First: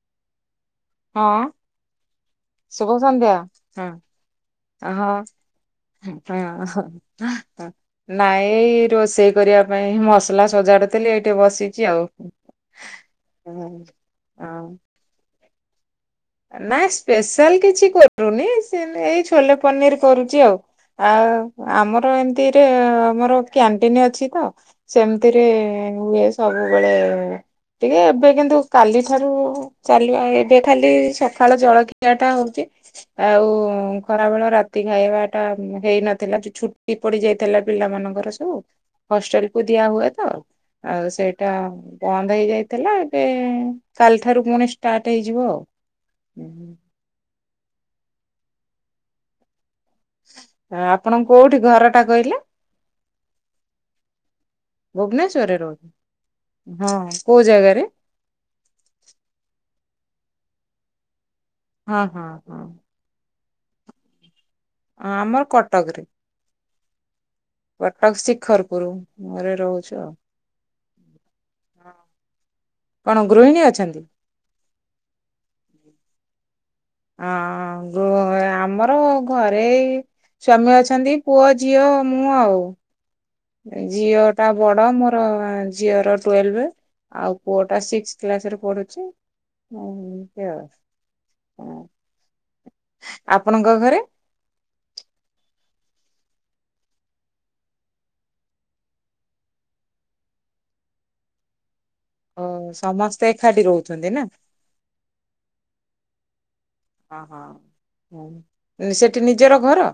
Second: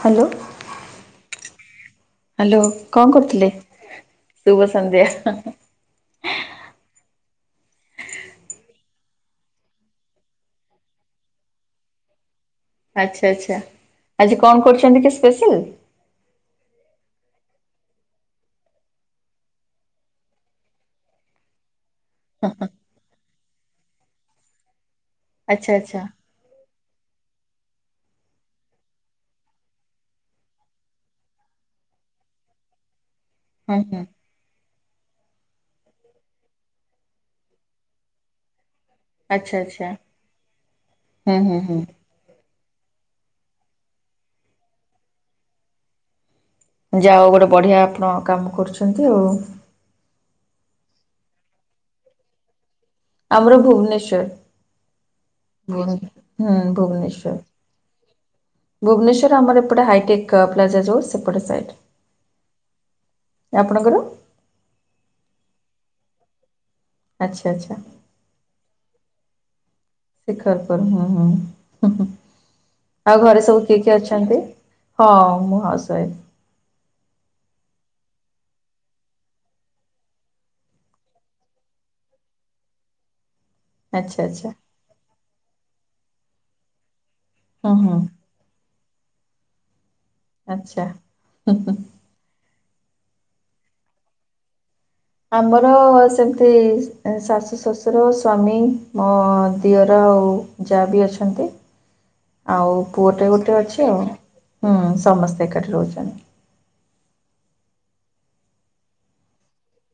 Hello. ହଁ hello ଶୁଭ କଣ ସନ୍ଧ୍ୟା, କରୁଥିଲେ? ଶୁଭ ହଁ ସନ୍ଧ୍ୟା ହଁ। [unintelligible] ନାଇଁ ଏଇ ରୋଷେଇ କରିବା ପାଇଁ ମସଲା ସଜାଡୁଥିଲି ଏଇଟି ବସିଛି ଆଉ। ଆଚ୍ଛା ଆଚ୍ଛା ଆଜି କଣ ହଁ କରୁଛନ୍ତି କି ସ୍ପେଶାଲ? ନା ସ୍ପେଶାଲ କିଛି କରୁନି ସେ ଏଇ ଛୋଲେ ପନିର କରୁଚି ଆଉ। ଆ ଆମର ଏମିତିରେ ଆମର କ୍ୟାଣ୍ଟିନ ଅଛି ତ ସେମିତିରେ ଆଚ୍ଛା ଆଚ୍ଛା ହୁଏ। ସବୁବେଳେ ଟିକେ ଏବେ କିନ୍ତୁ କାଲି ଠାରୁ ଚାଲିବା ଏବେ ଖାଲି ସକାଳ ଜଳଖିଆ ଟା ହଉଛି ଆଉ ହୁଁ ହୁଁ ଖରାବେଳ ରା ତି ଖାଇବା ଟା ହେଇନଥିଲା ଯୋଉ ଛୁଟି ପଡି ଯାଇଥିଲା ପିଲାମାନଙ୍କର ସବୁ। ହଷ୍ଟେଲ ଆଚ୍ଛା କୁ ଦିଆ ଆଚ୍ଛା। ହୁଏ ତ ଆଉ ହୁଁ ସେଇଟା ହୁଁ ହୁଁ ବନ୍ଦ ହେଇଯାଇଥିଲା ଏବେ କାଲିଠାରୁ ପୁଣି ଷ୍ଟାର୍ଟ ହେଇଯିବ ଆଉ। ହୁଁ ହୁଁ। ଯା ଉ ଗୋଟେ ବଢ଼ିଆ ଆପଣ କାମ କରୁଛନ୍ତି ଆଉ ଆପଣ କୋଉଠି ଘର ଟା କହିଲେ? ଆମର ଭୁବନେଶ୍ଵ ର। ଭୁବନେଶ୍ଵରରେ [unintelligible] ହୁଁ ରହୁଛନ୍ତି ହଁ ଭୁବନେସ୍ୱର କୋଉ ଜାଗାରେ? ଭୁବନେଶ୍ଵର ଆମର ଏପଟେ ହାଇଟେକ୍ ପ୍ଲାଜା ଯୋଉ ସେପଟେ ସାଇଟରେ। ହଁ ହଁ ହଁ। ଆପଣଙ୍କର? ଅ ଆମର କଟକରେ। ଆଛ ଆଛା। କଟକ ଶିଖରପୁର ରେ ରହୁଚୁ ଆଉ ଶିଖରପୁର ହୁଁ ହୁଁ କଣ ଆଉ ଘରେ ଗୃହିଣୀ ସବୁ କିଏ କିଏ ଅଛନ୍ତି? ଅଛ ହଁ ମୋ ହଜବେଣ୍ଡ। ହଁ ଗୋ ଆମର ଘରେ ସ୍ଵାମୀ ଅଛନ୍ତି ପୁଅ ଝିଅ ମୁଁ ଆଉ। ଆଚ୍ଛା ଝିଅ ଟା ଆଚ୍ଛା ବଡ ମୋର ଝିଅର ଟୁଏଲଭ, ଆଉ ପୁଅ ହୁଁ ଟା ହୁଁ ସିକ୍ସ କ୍ଲାସ ରେ ପଢୁଛି ଆଉ ଏମତି ଆଚ୍ଛା। ହଁ। ଆପଣଙ୍କ ଘରେ? ଆମର ସେମିତି ଶାଶୁ ଶ୍ୱଶୁର ସ୍ୱାମୀ ମୋ ଦିଅର ଆଉ ଯାଆ ବି ଅଛନ୍ତି ଓ ଆଉ ସମସ୍ତେ ପୁଅଟେ ଗୋଟେ ଏକାଠି ଅଛି ଆଉ। ରହୁଛନ୍ତି ନା? ହଁ ସମସ୍ତେ ଏକାଠି ରହୁଛନ୍ତି। ସେଠି ନିଜର ଘର?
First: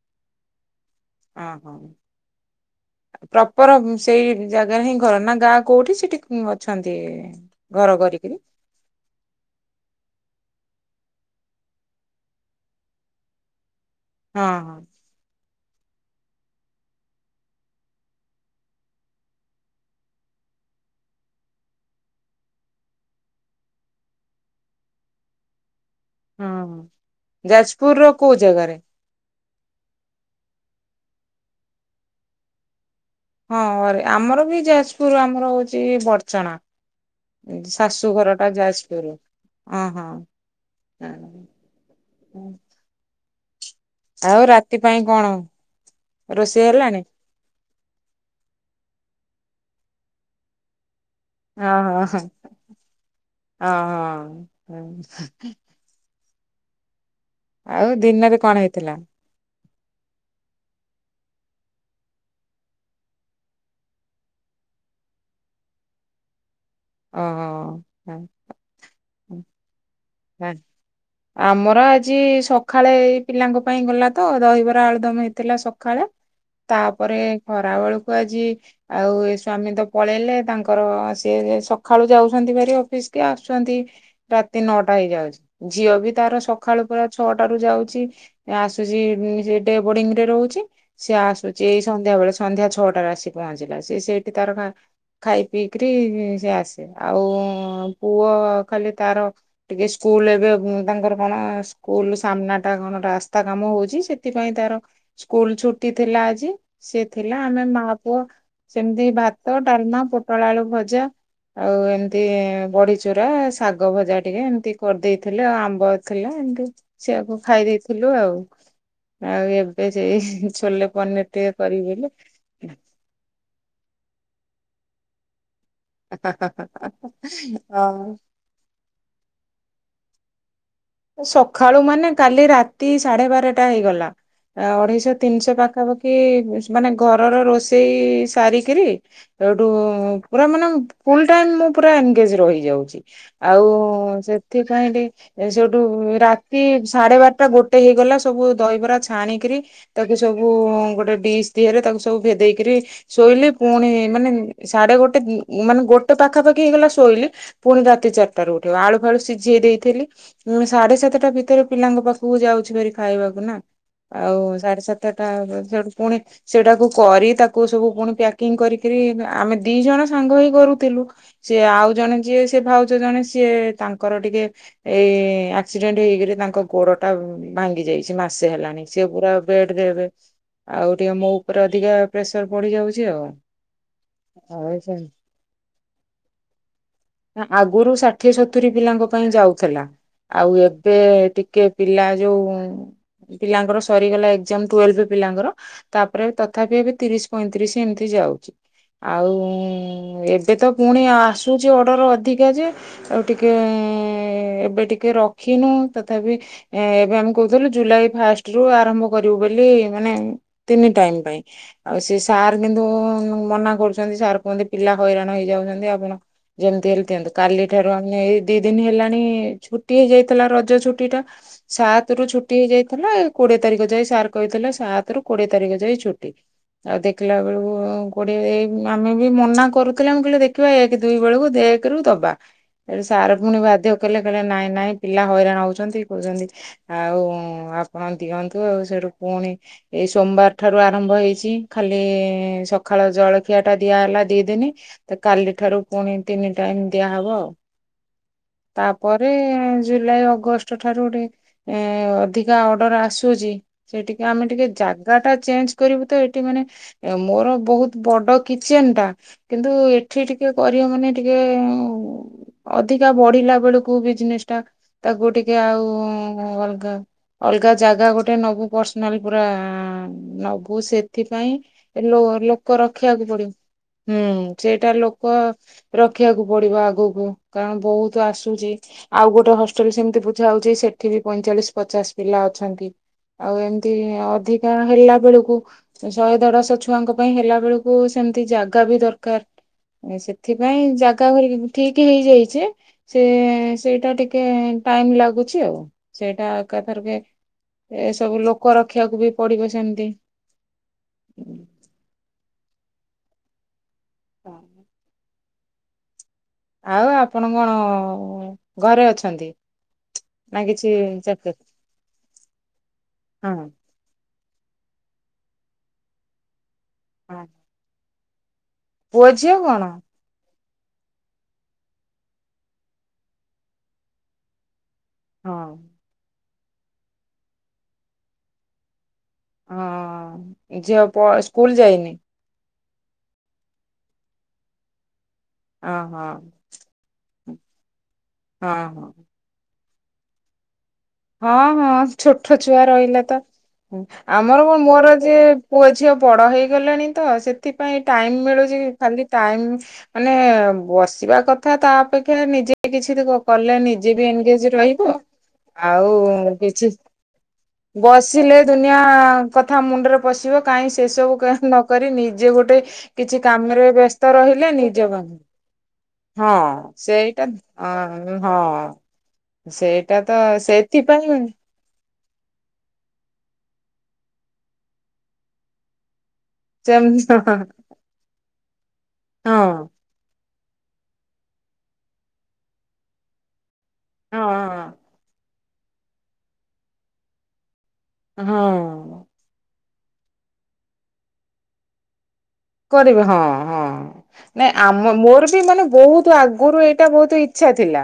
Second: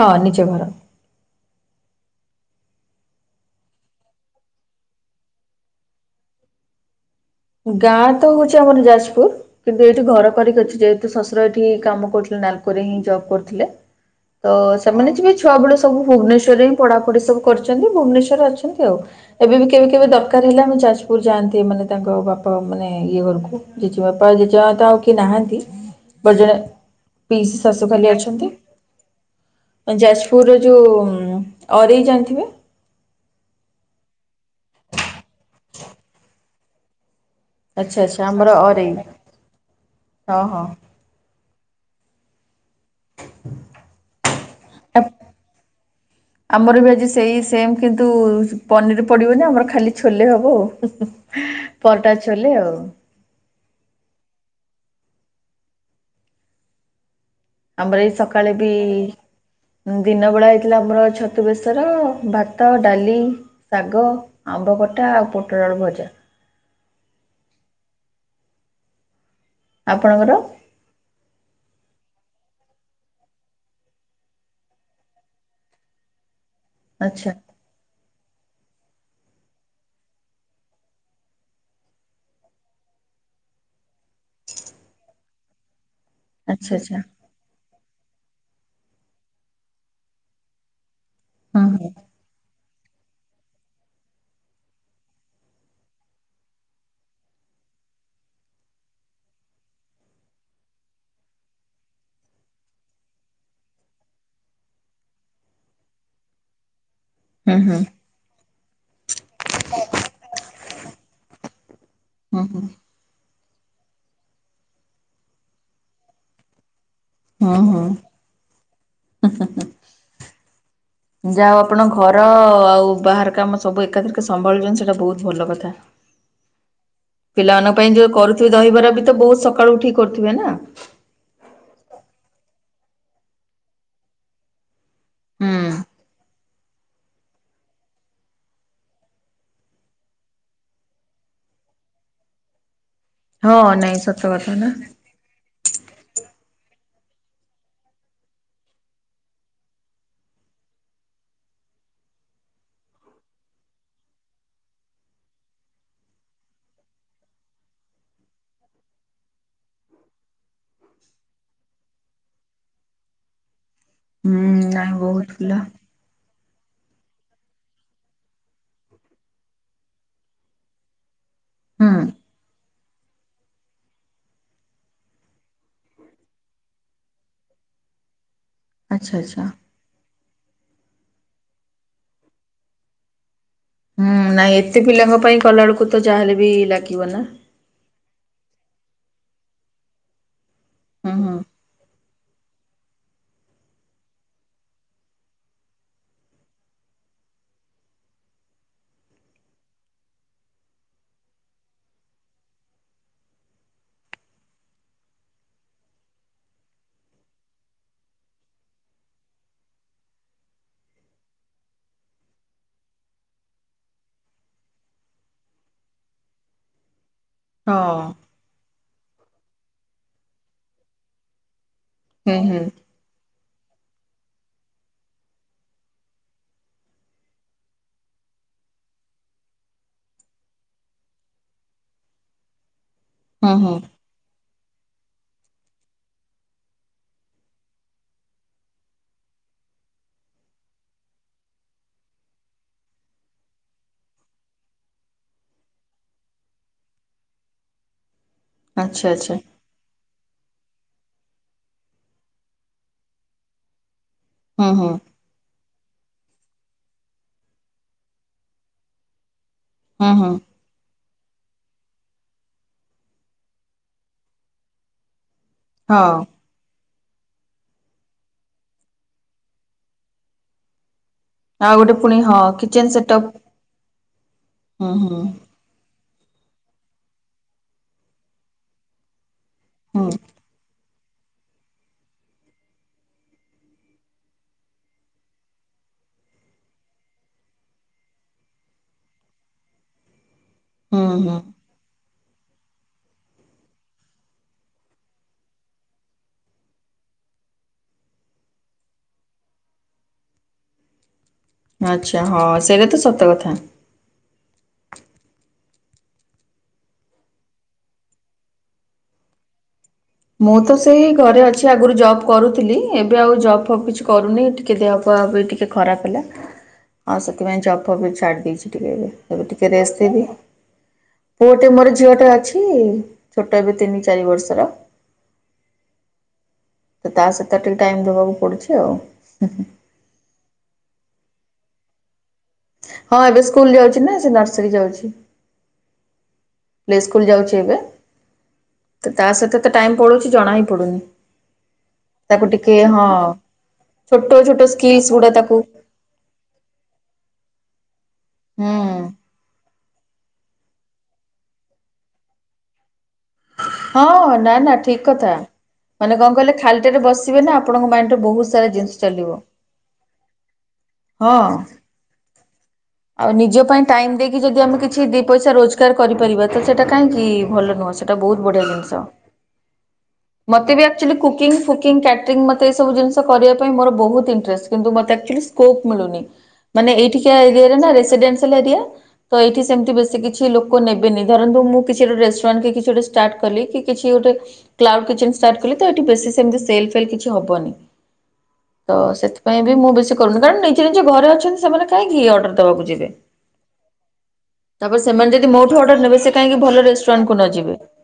ହଁ ନିଜ ଘର। ହଁ ହଁ। ପ୍ରପର ସେଇ ଜାଗାରେ ହିଁ ଘର ନା ଗାଁ କୋଉଠି ସେଠି ଅଛନ୍ତି? ଘର ଗାଁ ତ କରିକିରି ହଉଛି ଆମର ଯାଜପୁର। କିନ୍ତୁ ଏଇଠି ଘର କରିକି ଅଛି ଯେହେତୁ ଶଶୁର ଏଇଠି କାମ କରୁଚନ୍ତି ନାଲକୋରେ ହିଁ ଜବ୍ କରୁଥିଲେ। ହଁ ତ ହଁ ସେମାନେ ଯିବେ ଛୁଆବେଳ ସବୁ ଭୁବନେଶ୍ବର ହିଁ ପଢାପଢି ସବୁ କରିଚନ୍ତି ଭୁବନେଶ୍ୱରେ ଅଛନ୍ତି ଆଉ। ଏବେ ବି କେବେ କେବେ ଦରକାର ହେଲା ଆମେ ଯାଜପୁର ଯାଆନ୍ତି ମାନେ ତାଙ୍କ ବାପ୍ ପ ମାନେ ଇଏ ଘରକୁ ଜେଜେ ବାପା ଜେଜେମା ତ ଆଉ କିଏ ନାହାନ୍ତି। ମୋ ହଁ ଜଣେ ହଁ। ପିସି ଶାଶୁ ଯାଜପୁରର ଖାଲି କୋଉ ଅଛନ୍ତି। ଜାଗାରେ ଯାଜପୁରରେ ଯୋଉ ଅରେଇ ଜାଣିଥିବେ? ହଁ ଅରେ ଆମର ବି ଯାଜପୁର ଆମର ହଉଛି ବଡଚଣା। ଆଚ୍ଛା ଆଚ୍ଛା ଶାଶୁଘର ଆମର ଟା ଅରେଇ ଯାଜପୁରେ ଅ ହଁ। ହୁଁ। ରାତି ପାଇଁ ଆପ୍ କଣ ରୋଷେଇ ଆମର ବି ହେଲାଣି ଆଜି ସେଇ ସେମ୍ କିନ୍ତୁ ପନିର ପଡିବନି ଆମର ଖାଲି ଛୋଲେ ହବ ହୁଁ ହୁଁ। ହଁ ହ ହ ହଁ ହ ହ ଆଉ ଆମର ଏଇ ଦିନରେ ସକାଳେ କଣ ବି ହେଇଥିଲା ଦିନବେଳା ହେଇଥିଲା ଆମର ଛତୁ ବେଶର ଭାତ ଡାଲି ଶାଗ ଆମ୍ବ ଖଟା ଆଉ ପୋଟଳ ଆଳୁ ଭଜା। ଓହୋ ହଁ। ଆପଣଙ୍କର? ଆମର ଆଜି ସକାଳେ ଏ ପିଲାଙ୍କ ପାଇଁ ଗଲା ତ ଦହିବରା ଆଳୁଦମ ହେଇଥିଲା ସକାଳେ। ତାପରେ ଆଚ୍ଛା ଖରା ବେଳକୁ ଆଜି ଆଉ ଏ ସ୍ଵାମୀ ତ ପଳେଇଲେ ତାଙ୍କର ସେ ଯେ ସକାଳୁ ଯାଉଛନ୍ତି ଭାରି ଅଫିସ କି ଆସୁଛନ୍ତି ରାତି ନଅଟା ହେଇଯାଉଛି ଝିଅ ବି ତାର ଆଚ୍ଛା ସକାଳୁ ଆଚ୍ଛା ପୁରାଚ ଛଅଟା ରୁ ଯାଉଛି ଆସୁଛି ଯେ ଡେବୋଡିଙ୍ଗ୍ ରେ ରହୁଛି ସେ ଆସ କହୁଚି ଏଇ ହୁଁ ସନ୍ଧ୍ୟା ବେଳେ ସନ୍ଧ୍ୟା ଛଅଟାରେ ଆସି ପହଞ୍ଚିଲା ସେ ସେଇଠି ତାର ଖାଁ ଖାଇ ପିଇକିରି ସେ ଆସେ ଆଉ ପୁଅ ଖାଲି ତାର ଟିକେ ସ୍କୁଲ୍ ଏବେ ବ ତାଙ୍କର କଣ ସ୍କୁଲ ସାମ୍ନା ଟା କଣ ରାସ୍ତା କାମ ହଉଛି ସେଥିପାଇଁ ତାର ସ୍କୁଲ୍ ଛୁଟି ଥିଲା ଆଜି ସେ ଥିଲା ହୁଁ ହୁଁ ଆମେ ହୁଁ ମା ପୁଅ ସେମିତି ଭାତ ଡାଲମା ପୋଟଳ ଆଳୁ ଭଜା ଆଉ ଏମିତି ହୁଁ ହୁଁ ବଢି ଚୁରା ଶାଗ ଭଜା ଟିକେ ଏମିତି କରିଦେଇଥିଲେ ଆଉ ଆମ୍ବ ଥିଲା ଏମିତି ସେଆକୁ ହୁଁ ଖାଇ ଦେଇେଇଥିଲୁ ହୁଁ ଆଉ। ଆଉ ଏବେ ସେଇ ଛୋଲେ ପନିର ଯାଅ ଟିକେ ଆପଣ କରିବି ଘର ବୋଲି ଆଉ ବାହାର କାମ ସବୁ ଏକାଥିରିକେ ସମ୍ଭାଳୁଛନ୍ତି ସେଇଟା ବହୁତ ଭଲ କଥା। ହା ହା ହା ହା ହଁ। ତୁ ଦହିବରା ବି ତ ବୋହୁତ୍ ସକାଳୁ ଉଠିକି କରୁଥିବେ ନା? ସଖାଳୁ ମାନେ କାଲି ରାତି ସାଢେ ବାରଟା ହେଇଗଲା ଅଢେଇଶ ଯୋ ତିନିଶହ ହୁଁ ପାଖାପାଖି ମାନେ ଘରର ରୋଷେଇ ସାରିକିରି ସେଉଠୁ ପୁରା ମାନେ ଫୁଲ୍ ଟାଇମ୍ ମୁଁ ପୁରା ଏନ୍ ଗେଜ୍ ରହିଯାଉଛି। ହଁ ଆଉ ନାଇଁ ସତ କଥା ନା ସେଥିପାଇଁ ଟିକେ ସେଠୁ ରୁ ରାତି ସାଢେ ବାରଟା ଗୋଟେ ହେଇଗଲା ସବୁ ଦହିବରା ଛାଣିକିରି ତାକୁ ସବୁ ଗୋଟେ ଡିସ୍ ଦିଅର ତାକୁ ସବୁ ଭେଦେଇକିରି ଶୋଇଲି ପୁଣି ମାନେ ସାଢେ ଗୋଟେ ମାନେ ଗୋଟେ ପାଖାପାଖି ହେଇଗଲା ଶୋଇଲି ପୁଣି ରାତି ଚାରିଟା ରୁ ଉଠିବ ଆଳୁ ଫାଳୁ ସିଝେଇ ଦେଇଥିଲି ହୁଁ ସାଢେ ସାତଟା ଭିତରେ ପିଲାଙ୍କ ପାଖକୁ ଯାଉଛି ଧରି ଖାଇବାକୁ ନା। ହୁଁ ଆଉ ସାଢେ ନାଇଁ ସାତଟା ବହୁତ ପିଲା ସେଠୁ ପୁଣି ସେଟାକୁ କରି ତାକୁ ସବୁ ପୁଣି ପ୍ୟାକିଂ କରିକରି ଆମେ ଦି ଜଣ ସାଙ୍ଗ ହେଇ କରୁଥିଲୁ ସିଏ ଆଉ ହୁଁ ଜଣେ ଯିଏ ସେ ଭାଉଜ ଜଣେ ସିଏ ତାଙ୍କର ଟିକେ ଏ ଏଇ ଆକ୍ସିଡେଣ୍ଟ ହେଇକରି ତାଙ୍କ ଗୋଡ଼ଟା ଭାଙ୍ଗି ଯାଇଛି ମାସେ ହେଲାଣି ସେ ଆଚ୍ଛା ପୁରା ଆଚ୍ଛା ବେଡ଼୍ ରେ ଏବେ ଆଉ ଟିକେ ମୋ ଉପରେ ଅଧିକା ପ୍ରେସର ବଢି ଯାଉଛି ଆଉ। ହୁଁ ନାଇଁ ଆଉ ଏତେ ସେ ପିଲାଙ୍କ ପାଇଁ କଲାବେଳକୁ ତ ଯାହା ହେଲେ ବି ଲାଗିବ ନାଁ। ଆଗରୁ ଷାଠିଏ ସତୁରୀ ପିଲାଙ୍କ ପାଇଁ ଯାଉଥିଲା ଆଉ ଏବେ ହୁଁ ହୁଁ ଟିକେ। ପିଲା ଯୋଉ ପିଲାଙ୍କର ସରିଗଲା ଏକ୍ ଜାମ ଟୁଏଲଭି ପିଲାଙ୍କର। ତାପରେ ତଥାପି ଏବେ ତିରିଶ ପଇଁତିରିଶ ଏମିତି ଯାଉଛି ଆଉ ଏବେ ତ ପୁଣି ଆସୁଛି ଅର୍ଡ଼ର ଅଧିକା ଯେଏ। ଆଉ ଟିକେ ଏବେ ଟିକେ ରଖିନୁ ତଥାପି। ଏଁ ଏବେ ଆମେ କହୁଥିଲୁ ଜୁଲାଇ ଫାଷ୍ଟ ରୁ ଆରମ୍ଭ କରିବୁ ବୋଲି ମାନେ ତିନି ଟାଇମ୍ ପାଇଁ। ଆଉ ସେ ସାର୍ କିନ୍ତୁ ମନା କରୁଛନ୍ତି ସାର୍ କୁ ପିଲା ହଇରାଣ ହେଇଯାଉଛନ୍ତି ଆପଣ ଯେମ୍ତି ହେଲେ ତେଏଁ ନ୍ତୁ। କାଲି ହଁ ଠାରୁ ଆମେ ଏଇ ଦିଇ ଦିନ ହେଲାଣି ଛୁଟି ହେଇଯାଇଥିଲା ରଜ ଛୁଟି ଟା ସାତ୍ ସତରୁ ହୁଁ ଛୁଟି ହୁଁ ହେଇଯାଇଥିଲା କୋଡିଏ ତାରିଖ ଯାଏଁ ସାର୍ କହିଥିଲେ ସାତ ରୁ କୋଡିଏ ତାରିଖ ଯାଇ ଛୁଟି। ଆଉ ଦେଖିଲା ବେଳକୁ କୋଡିଏ ଏଇ ଆମେ ବି ମନା କରୁଥିଲେ ମୁଁ କହିଲେ ଦେଖିବା ଏକ ଦିଇ ବେଳକୁ ଦେଖ୍। କେରୁ ଦବା ସାର୍ ହୁଁ ପୁଣି ହୁଁ ବାଧ୍ୟଅ କଲଲେ କହିଲେ ନାଇଁ ନାଇଁ ପିଲା ହଇରାଣ ହଉଛନ୍ତି କହୁଛନ୍ତି। ଆଉ ଆପଣ ଦିଅନ୍ତୁ ଆଉ ସେଠୁ ପୁଣି। ଏଇ ସୋମବାର ଠାରୁ ଆରମ୍ଭ ହେଇଛି ଖାଲି ସଖାଳ ଜଳଖିଆ ଟା ଦିଆ ହେଲା ଦିଇ ଦିନି। କାଲି ଠାରୁ ପୁଣି ତିନି ଟାଇମ୍ ଦିଆହବ ଆଉ। ଆଚ୍ଛା ତାପରେ ଆଚ୍ଛା ଜୁଲାଇ ଅଗଷ୍ଟ। ସୋଠାରୁ ଟିକେ ଏ‍ଁ ଅଧିକା ଅର୍ଡର ଆସୁଚି। ସେଟିକେ ଆମେ ଟିକେ ହୁଁ ହୁଁ ଜାଗା ଟା ଚେଞ୍ଜ। କରିବୁ ତ ଏଠି ମାନେ ମୋର ବହୁତ ବଡ କିଚେନ ଟା କିନ୍ତୁ ହୁଁ ଏଠି ହୁଁ ଟିକି ବାକ୍। କରିବ ମାନେ ଟିକେ ଅଧିକା ବଢିଲା ବେଳକୁ ବିଜନେସ ଟା ତାକୁ ଟିକେ ଆଉ ହଁ ଅଲଗା ଅଲଗା ଜାଗା ଗୋଟେ ନବୁ ପର୍ସନାଲ ପୁରା ନବୁ ସେତ୍। ଏଥିପାଇଁ ଆଉ ଗୋଟେ ଲେ ପୁଣି ହଁ ଲୋକ କିଚେନ ରଖିବାକୁ ସେଟଅପ୍ ପଡିବ ହୁଁ ହୁଁ ସେଇଟା ହୁଁ ଲୋକ ରଖିବାକୁ ପଡିବ ଆଗକୁ କାରଣ ବହୁତ ଆସୁଚି ଆଉ ଗୋଟେ ହଷ୍ଟେଲ ହୁଁ ସେମ୍ତି ଭୂତ୍ ଯାଉଚି ସେଠି ବି ପଇଁଚାଳିଶ ପଚାଶ ପିଲା ଅଛନ୍ତି ଆଉ ଏମ୍ତି ଅଧିକା ହେଲା ବେଳକୁ। ଶହେ ଦେଢଶହ ଛୁଆଙ୍କ ପାଇଁ ହେଲା ବେଳକୁ ସେମ୍ତି ଜାଗା ବି ଦରକାର ସେଥିପାଇଁ ହୁଁ ଜାଗା ହୁଁ। ଭରିକି ଠିକ୍ ହେଇଯାଇଛି ସେ ସେଇଟା ଟିକେ ଟାଇମ୍ ଲାଗୁଛି ଆଉ ସେଇଟା ଏକାଥରକେ ଏସବୁ ଲୋକ ରଖିବାକୁ ବି ପଡିବ ସେମତି। ଆଚ୍ଛା ହଁ ସେଇଟା ତ ସତ କଥା। [inaudible] ଆଉ ଆପଣ କଣ ଘରେ ଅଛନ୍ତି? ମୁଁ ନା ତ କିଛି ସେଇ ଘରେ ଚାକିରି ଅଛି ଆଗରୁ ଜବ୍ କରୁଥିଲି ଏବେ ଆଉ ହଁ ଜପ୍ ଫପ୍ କିଛି କରୁନି ଟିକିଏ ଦେହ ପଅବି ଟିକିଏ ଖରାପ ହେଲା ଆଉ ହଁ ସେଥିପାଇଁ ଜପ୍ ଫପ୍ ଛାଡି ଦେଇଛି ଟିକେ ପୁଅ ଏବେ ଝିଅ ଟିକେ କଣ? ରେଷ୍ଟ୍। ପୁଅଟେ ମୋର ଝିଅ ଟିଏ ଅଛି ଛୋଟ ଏବେ ତିନି ଚାରି ବର୍ଷର ହଁ। ତା ସେତା ଟିକେ ଟାଇମ ଦବାକୁ ପଡୁଛି ଆଉ। ହଁ ଝିଅ କ ସ୍କୁଲ ଯାଇନି? ହଁ ଏବେ ସ୍କୁଲ ଯାଉଚି ନାଁ ସେ ନର୍ସରୀ ଯାଉଛି ଓହୋ ପିଲେ ସ୍କୁଲ ଯାଉଛି ଏବେ ହଁ ହଁ ତା ସହିତ ତ ଟାଇମୁ ପଡୁଛି ଜଣା ହିଁ ପଡ଼ୁନି। ହଁ ହଁ ଛୋଟ ଛୁଆ ରହିଲା ତ ଛୋଟ ଛୋଟ ଆମର କଣ ସ୍କିଲ୍ସ ମୋର ଗୁଡା ଯେ ତାକୁ ପୁଅ ଝିଅ ବଡ଼ ହେଇଗଲେଣି ତ ସେଥିପାଇଁ ଟାଇମ୍ ହୁଁ ମିଳୁଛି ଖାଲି ଟାଇମ୍। ମାନେ ବସିବା କଥା ତା ଅପେକ୍ଷା ନିଜେ କିଛି। କଲେ ନିଜେ ବି ହଁ ନା ଏନଗେଜ୍ ନା ଠିକ ରହିବ। କଥା। ମାନେ ଆଉ କଣ କହିଲେ କିଛି ଖାଲିଟାରେ ବସିବେ ନା ଆପଣଙ୍କ ମାଇଣ୍ଡରେ ବହୁତ ବସିଲେ ସାରା ଜିନିଷ ଦୁନିଆ। ଚାଲିବ କଥା ମୁଣ୍ଡରେ ପଶିବ କାହିଁ ସେ ହଁ। ସବୁ ନକ ନିଜେ ଗୋଟେ। ଆଉ କିଛି ନିଜ ପାଇଁ କାମରେ ଟାଇମ୍ ବ୍ୟସ୍ତ ଦେଇକି ଯଦି ରହିଲେ ଆମେ କିଛି ନିଜ ଦି ପଇସା ରୋଜଗାର କରିପାରିବା ତ ସେଇଟା କାହିଁକି ଭଲ ନୁହଁ ସେଟା। ଏଇା ବହୁତ ହଁ ବଢିଆ ଜିନିଷ। ସେଇଟା ତ। ମତେ ବି ଆକ୍ଚୁଲି ସେଥିପାଇଁ କକିଂ। କୁକିଂ କ୍ୟାଟରିଂ ମୋତେ ଏବୁ ଜିନିଷ କରିବା ପାଇଁ ମୋର ବହୁତ ଇଣ୍ଟରେଷ୍ଟ, କିନ୍ତୁ ମତେ ଆକ୍ଚୁଲି ସ୍କୋ୍ପ୍ ମିଳୁନି। ମାନେ ସେମତି ଏଇଠିକା ଏରେ ନା ରେସିଡେସିଆ ଏରିଆ, ତ ଏଇଠି ହଁ ସେମତି ବେଶ, ସେ କିଛି ଲୋକ ନେବେନି ଧରନ୍ତୁ, ମୁଁ କିଛି ଗୋଟେ ରେଷ୍ଟୁରାଣ୍ଟ କିଛି ଗୋଟେ ଷ୍ଟାର୍ଟ କଲି କି। କିଛି ଗୋଟେ ହଁ କ୍କଳୁ ତ ଏଠି ବେଶୀ ସେମତି ଫଲ କିଛି ହବନି। ହଁ ତ ସେଥିପାଇଁ ବି ମୁଁ ବେଶୀ କରୁନି କାରଣ ନିଜେ ନିଜେ ଘରେ ଅଛନ୍ତି, ସେମାନେ କାଇଁ ଘି ଅର୍ଡର। ଦବାକୁ ଯିବେ। କରିବେ, ହଁ ହଁ ନାଇଁ ତାପରେ ଆମ ସେମାନେ ଯଦି ମୋର ବି ମୋଠୁ ମାନେ ଅର୍ଡର ନେବେ ସେ ବହୁତ କାହିଁକି ଭଲ ଆଗରୁ ଏଇଟା ରେଷ୍ଟୁରାଣ୍ଟ କୁ ବହୁତ ନ ଇଚ୍ଛା ଯିବେ ଅ। ଥିଲା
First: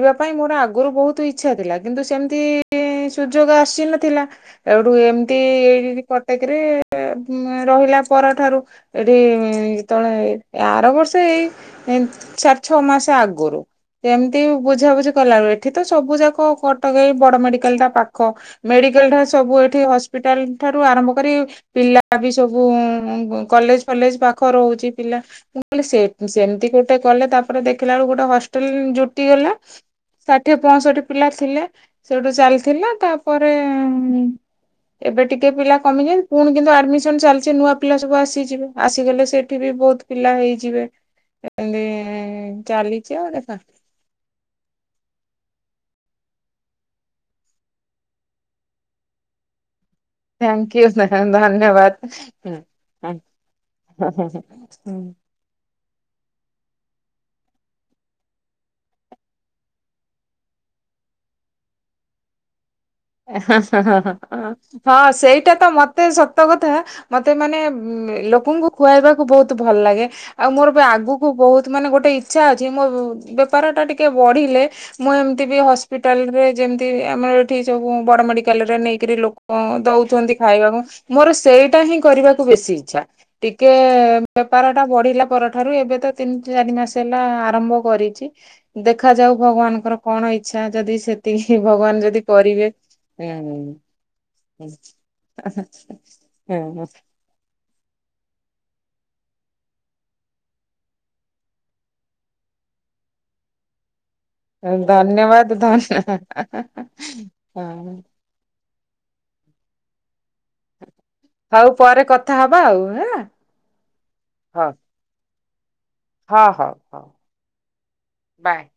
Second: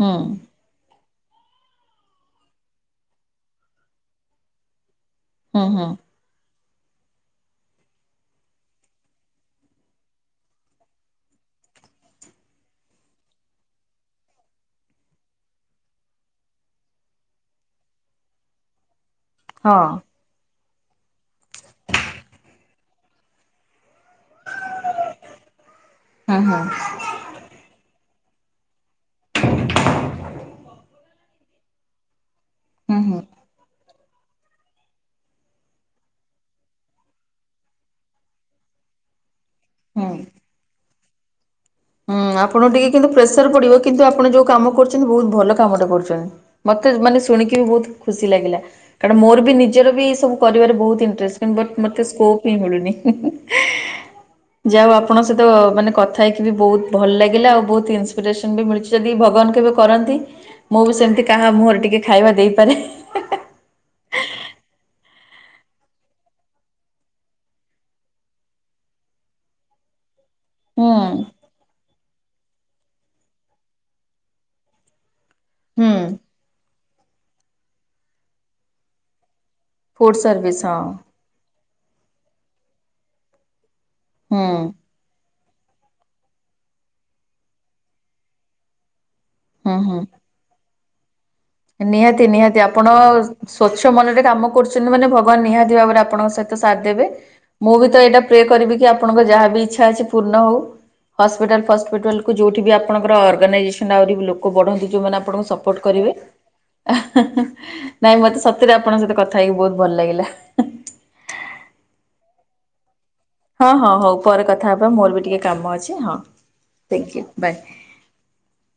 ହୁଁ ପାଇଁ ମୋର ଆଗରୁ ବହୁତ। ଇଛା ଥିଲା କିନ୍ତୁ ସେମିତି ସୁଯୋଗ ଆସିନଥିଲା ଏଠୁ ଏମନ୍ତି। ହୁଁ ହୁଁ। କଟକରେ ରହିଲା। ପର ଠାରୁ ଏଠି ଯେତଳେ ଆର ବର୍ଷ ଏଇ। ସାର୍ ଛଅ ମାସ ଆଗୋରୁ। ଏମିତି ବୁଝାବୁଝି କଲାଣି ଏଠି ତ ସବୁ ଯାକ କଟକେଇ ବଡ ମେଡିକାଲ ଟା ପାଖ ମେଡିକାଲ। ସବୁ ହଁ ଏଠି ହସ୍ପିଟାଲ ଠାରୁ ଆରମ୍ଭ କରି ପିଲା ବି ସବୁ କଲେଜ ଫଲେଜ- ପାଖ ରହୁଛି ପିଲା ମୁଁ କହିଲି ସେ ହୁଁ ସେମିତି ହୁଁ ଗୋଟେ। କଲେ ତାପରେ ଦେଖିଲା ବେଳ ଗୋଟେ ହଷ୍ଟେଲ ଜୁଟି ଗଲା। ଷାଠିଏ ପଞ୍ଚଷଠି ପିଲା ଥିଲେ ସେଠୁ ଚାଲିଥିଲା ହୁଁ ହୁଁ ତାପରେ। ଏବେ ଟିକେ ପିଲା କମିଛନ୍ତି ପୁଣି କିନ୍ତୁ ଆଡମିସନ ଚାଲିଛି ନୂଆ। ପିଲା ସବୁ ଆସିଯିବେ ଆସିଗଲେ ସେଠି ବି ବହୁତ ହୁଁ। ପିଲା ହେଇଯିବେ। ଏମତି ହୁଁ ଆପଣ ଟିକେ କିନ୍ତୁ ଚାଲିଛି ଆଉ ଦେଖ ପ୍ରେସର ପଡିବ କିନ୍ତୁ ଆପଣ ଯୋଉଁ କାମ କରୁଛନ୍ତି, ବହୁତ ଭଲ କାମଟା କରୁଛନ୍ତି। ମତେ ମାନେ ଶୁଣିକି ବି ବହୁତ ଖୁସି ଲାଗିଲା, କାରଣ ମୋର ବି ନିଜର ବି। ସବୁ ଥ୍ୟାଙ୍କ କରିବାରେ ୟୁ ବହୁତ ଇଣ୍ଟରେଷ୍ଟ ବଟ୍ ଧନ୍ୟବାଦ। ମୋତେ ସ୍କୋପ୍ ହିଁ ମିଳୁନି। ହୁଁ ହଁ ହୁଁ। ଆପଙ୍କ ସହିତ ମାନେ କଥା ହେଇକି। ବି ବହୁତ ଭଲ ଲାଗିଲା, ଆଉ ବହୁତ ଇନ୍ସପିରେସନ ବି ମିଳଛି ଯଦି ଭଗବାନ କେବେ କରନ୍ତି। ମୁଁ ବି ସେମିତି କାହା ମୁହଁରେ ଟିକେ ଖାଇବା ଦେଇପାରେ। ହଁ ସେଇଟା ତ ମତେ ସତ କଥା। ମତେ ମାନେ ଲୋକଙ୍କୁ ଖୁଆଇବାକୁ ବହୁତ ଭଲ ଲାଗେ। ଆଉ ମୋର ବି ହୁଁ ଆଗକୁ ବହୁତ ମାନେ ଗୋଟେ। ଇଚ୍ଛା ଅଛି ମୋ ବେପାର ଟା ଟିକେ ବଢିଲେ ମୁଁ ଏମିତି ବି ହୁଁ ହସ୍ପିଟାଲରେ ଯେମ। ଆମର ଏଠି ସବୁ ବଡ ମେଡିକାଲରେ ନେଇକରି ଲୋକ ଫୁଡ ଦଉଛନ୍ତି ସର୍ଭିସ୍ ହଁ ଖାଇବାକୁ। ମୋର ସେଇଟା ହିଁ କରିବାକୁ ବେଶୀ ଇଛା ଟିକେ। ହୁଁ ବେପାର ଟା ବଢିଲା ପରଠାରୁ ଏବେ ତ ତିନି ଚାରି ମାସ ହେଲା ଆରମ୍ଭ କରିଛି। ଦେଖାଯାଉ ହୁଁ ଭଗବାନଙ୍କର ହୁଁ। କଣ ଇଚ୍ଛା ଯଦି ସେତିକି ଭଗବାନ ଯଦି। ନିହାତି ନିହାତି କରିବେ ଆପଣ ହୁଁ ସ୍ଵଚ୍ଛ ମନରେ କାମ କରୁଛନ୍ତି ମାନେ ଭଗବାନ ନିହାତି ଭାବରେ ଆପଣଙ୍କ ସହିତ ସାଥ ଦେବେ। ମୁଁ ବି ତ ଏଇଟା ପ୍ରେ କରିବି କି ଆପଣଙ୍କ ଯାହାବି ଇଚ୍ଛା ଅଛି ପୂର୍ଣ୍ଣ ହଉ। ହସ୍ପିଟାଲ ଫସ୍ପିଟାଲ କୁ ଯଉଁଠି ବି ଆପଣଙ୍କର ଅର୍ଗାଇଜେସନ୍ ଆହୁ ବି ଲୋକ କ ବଢ଼ନ୍ତି ଯେଉଁମାନେ ଆପଣଙ୍କୁ ସପୋର୍ଟ କରିବେ। ହା ହା ହା। ହା ହା ନାଇଁ ମତେ ସତରେ ଆପଣଙ୍କ ସହିତ କଥା ହେଇକି ବହୁତ ଭଲ ଲାଗିଲା। ହଉ ପରେ କଥା ହବା ଆଉ ହେଁ। ହଁ ହଁ ହଉ ପରେ କଥା ହବା ମୋର ବି ଟିକେ କାମ ଅଛି। ହଁ ହଁ ହଁ ଥ୍ୟାଙ୍କ ୟୁ ବାଏ। ବାଏ।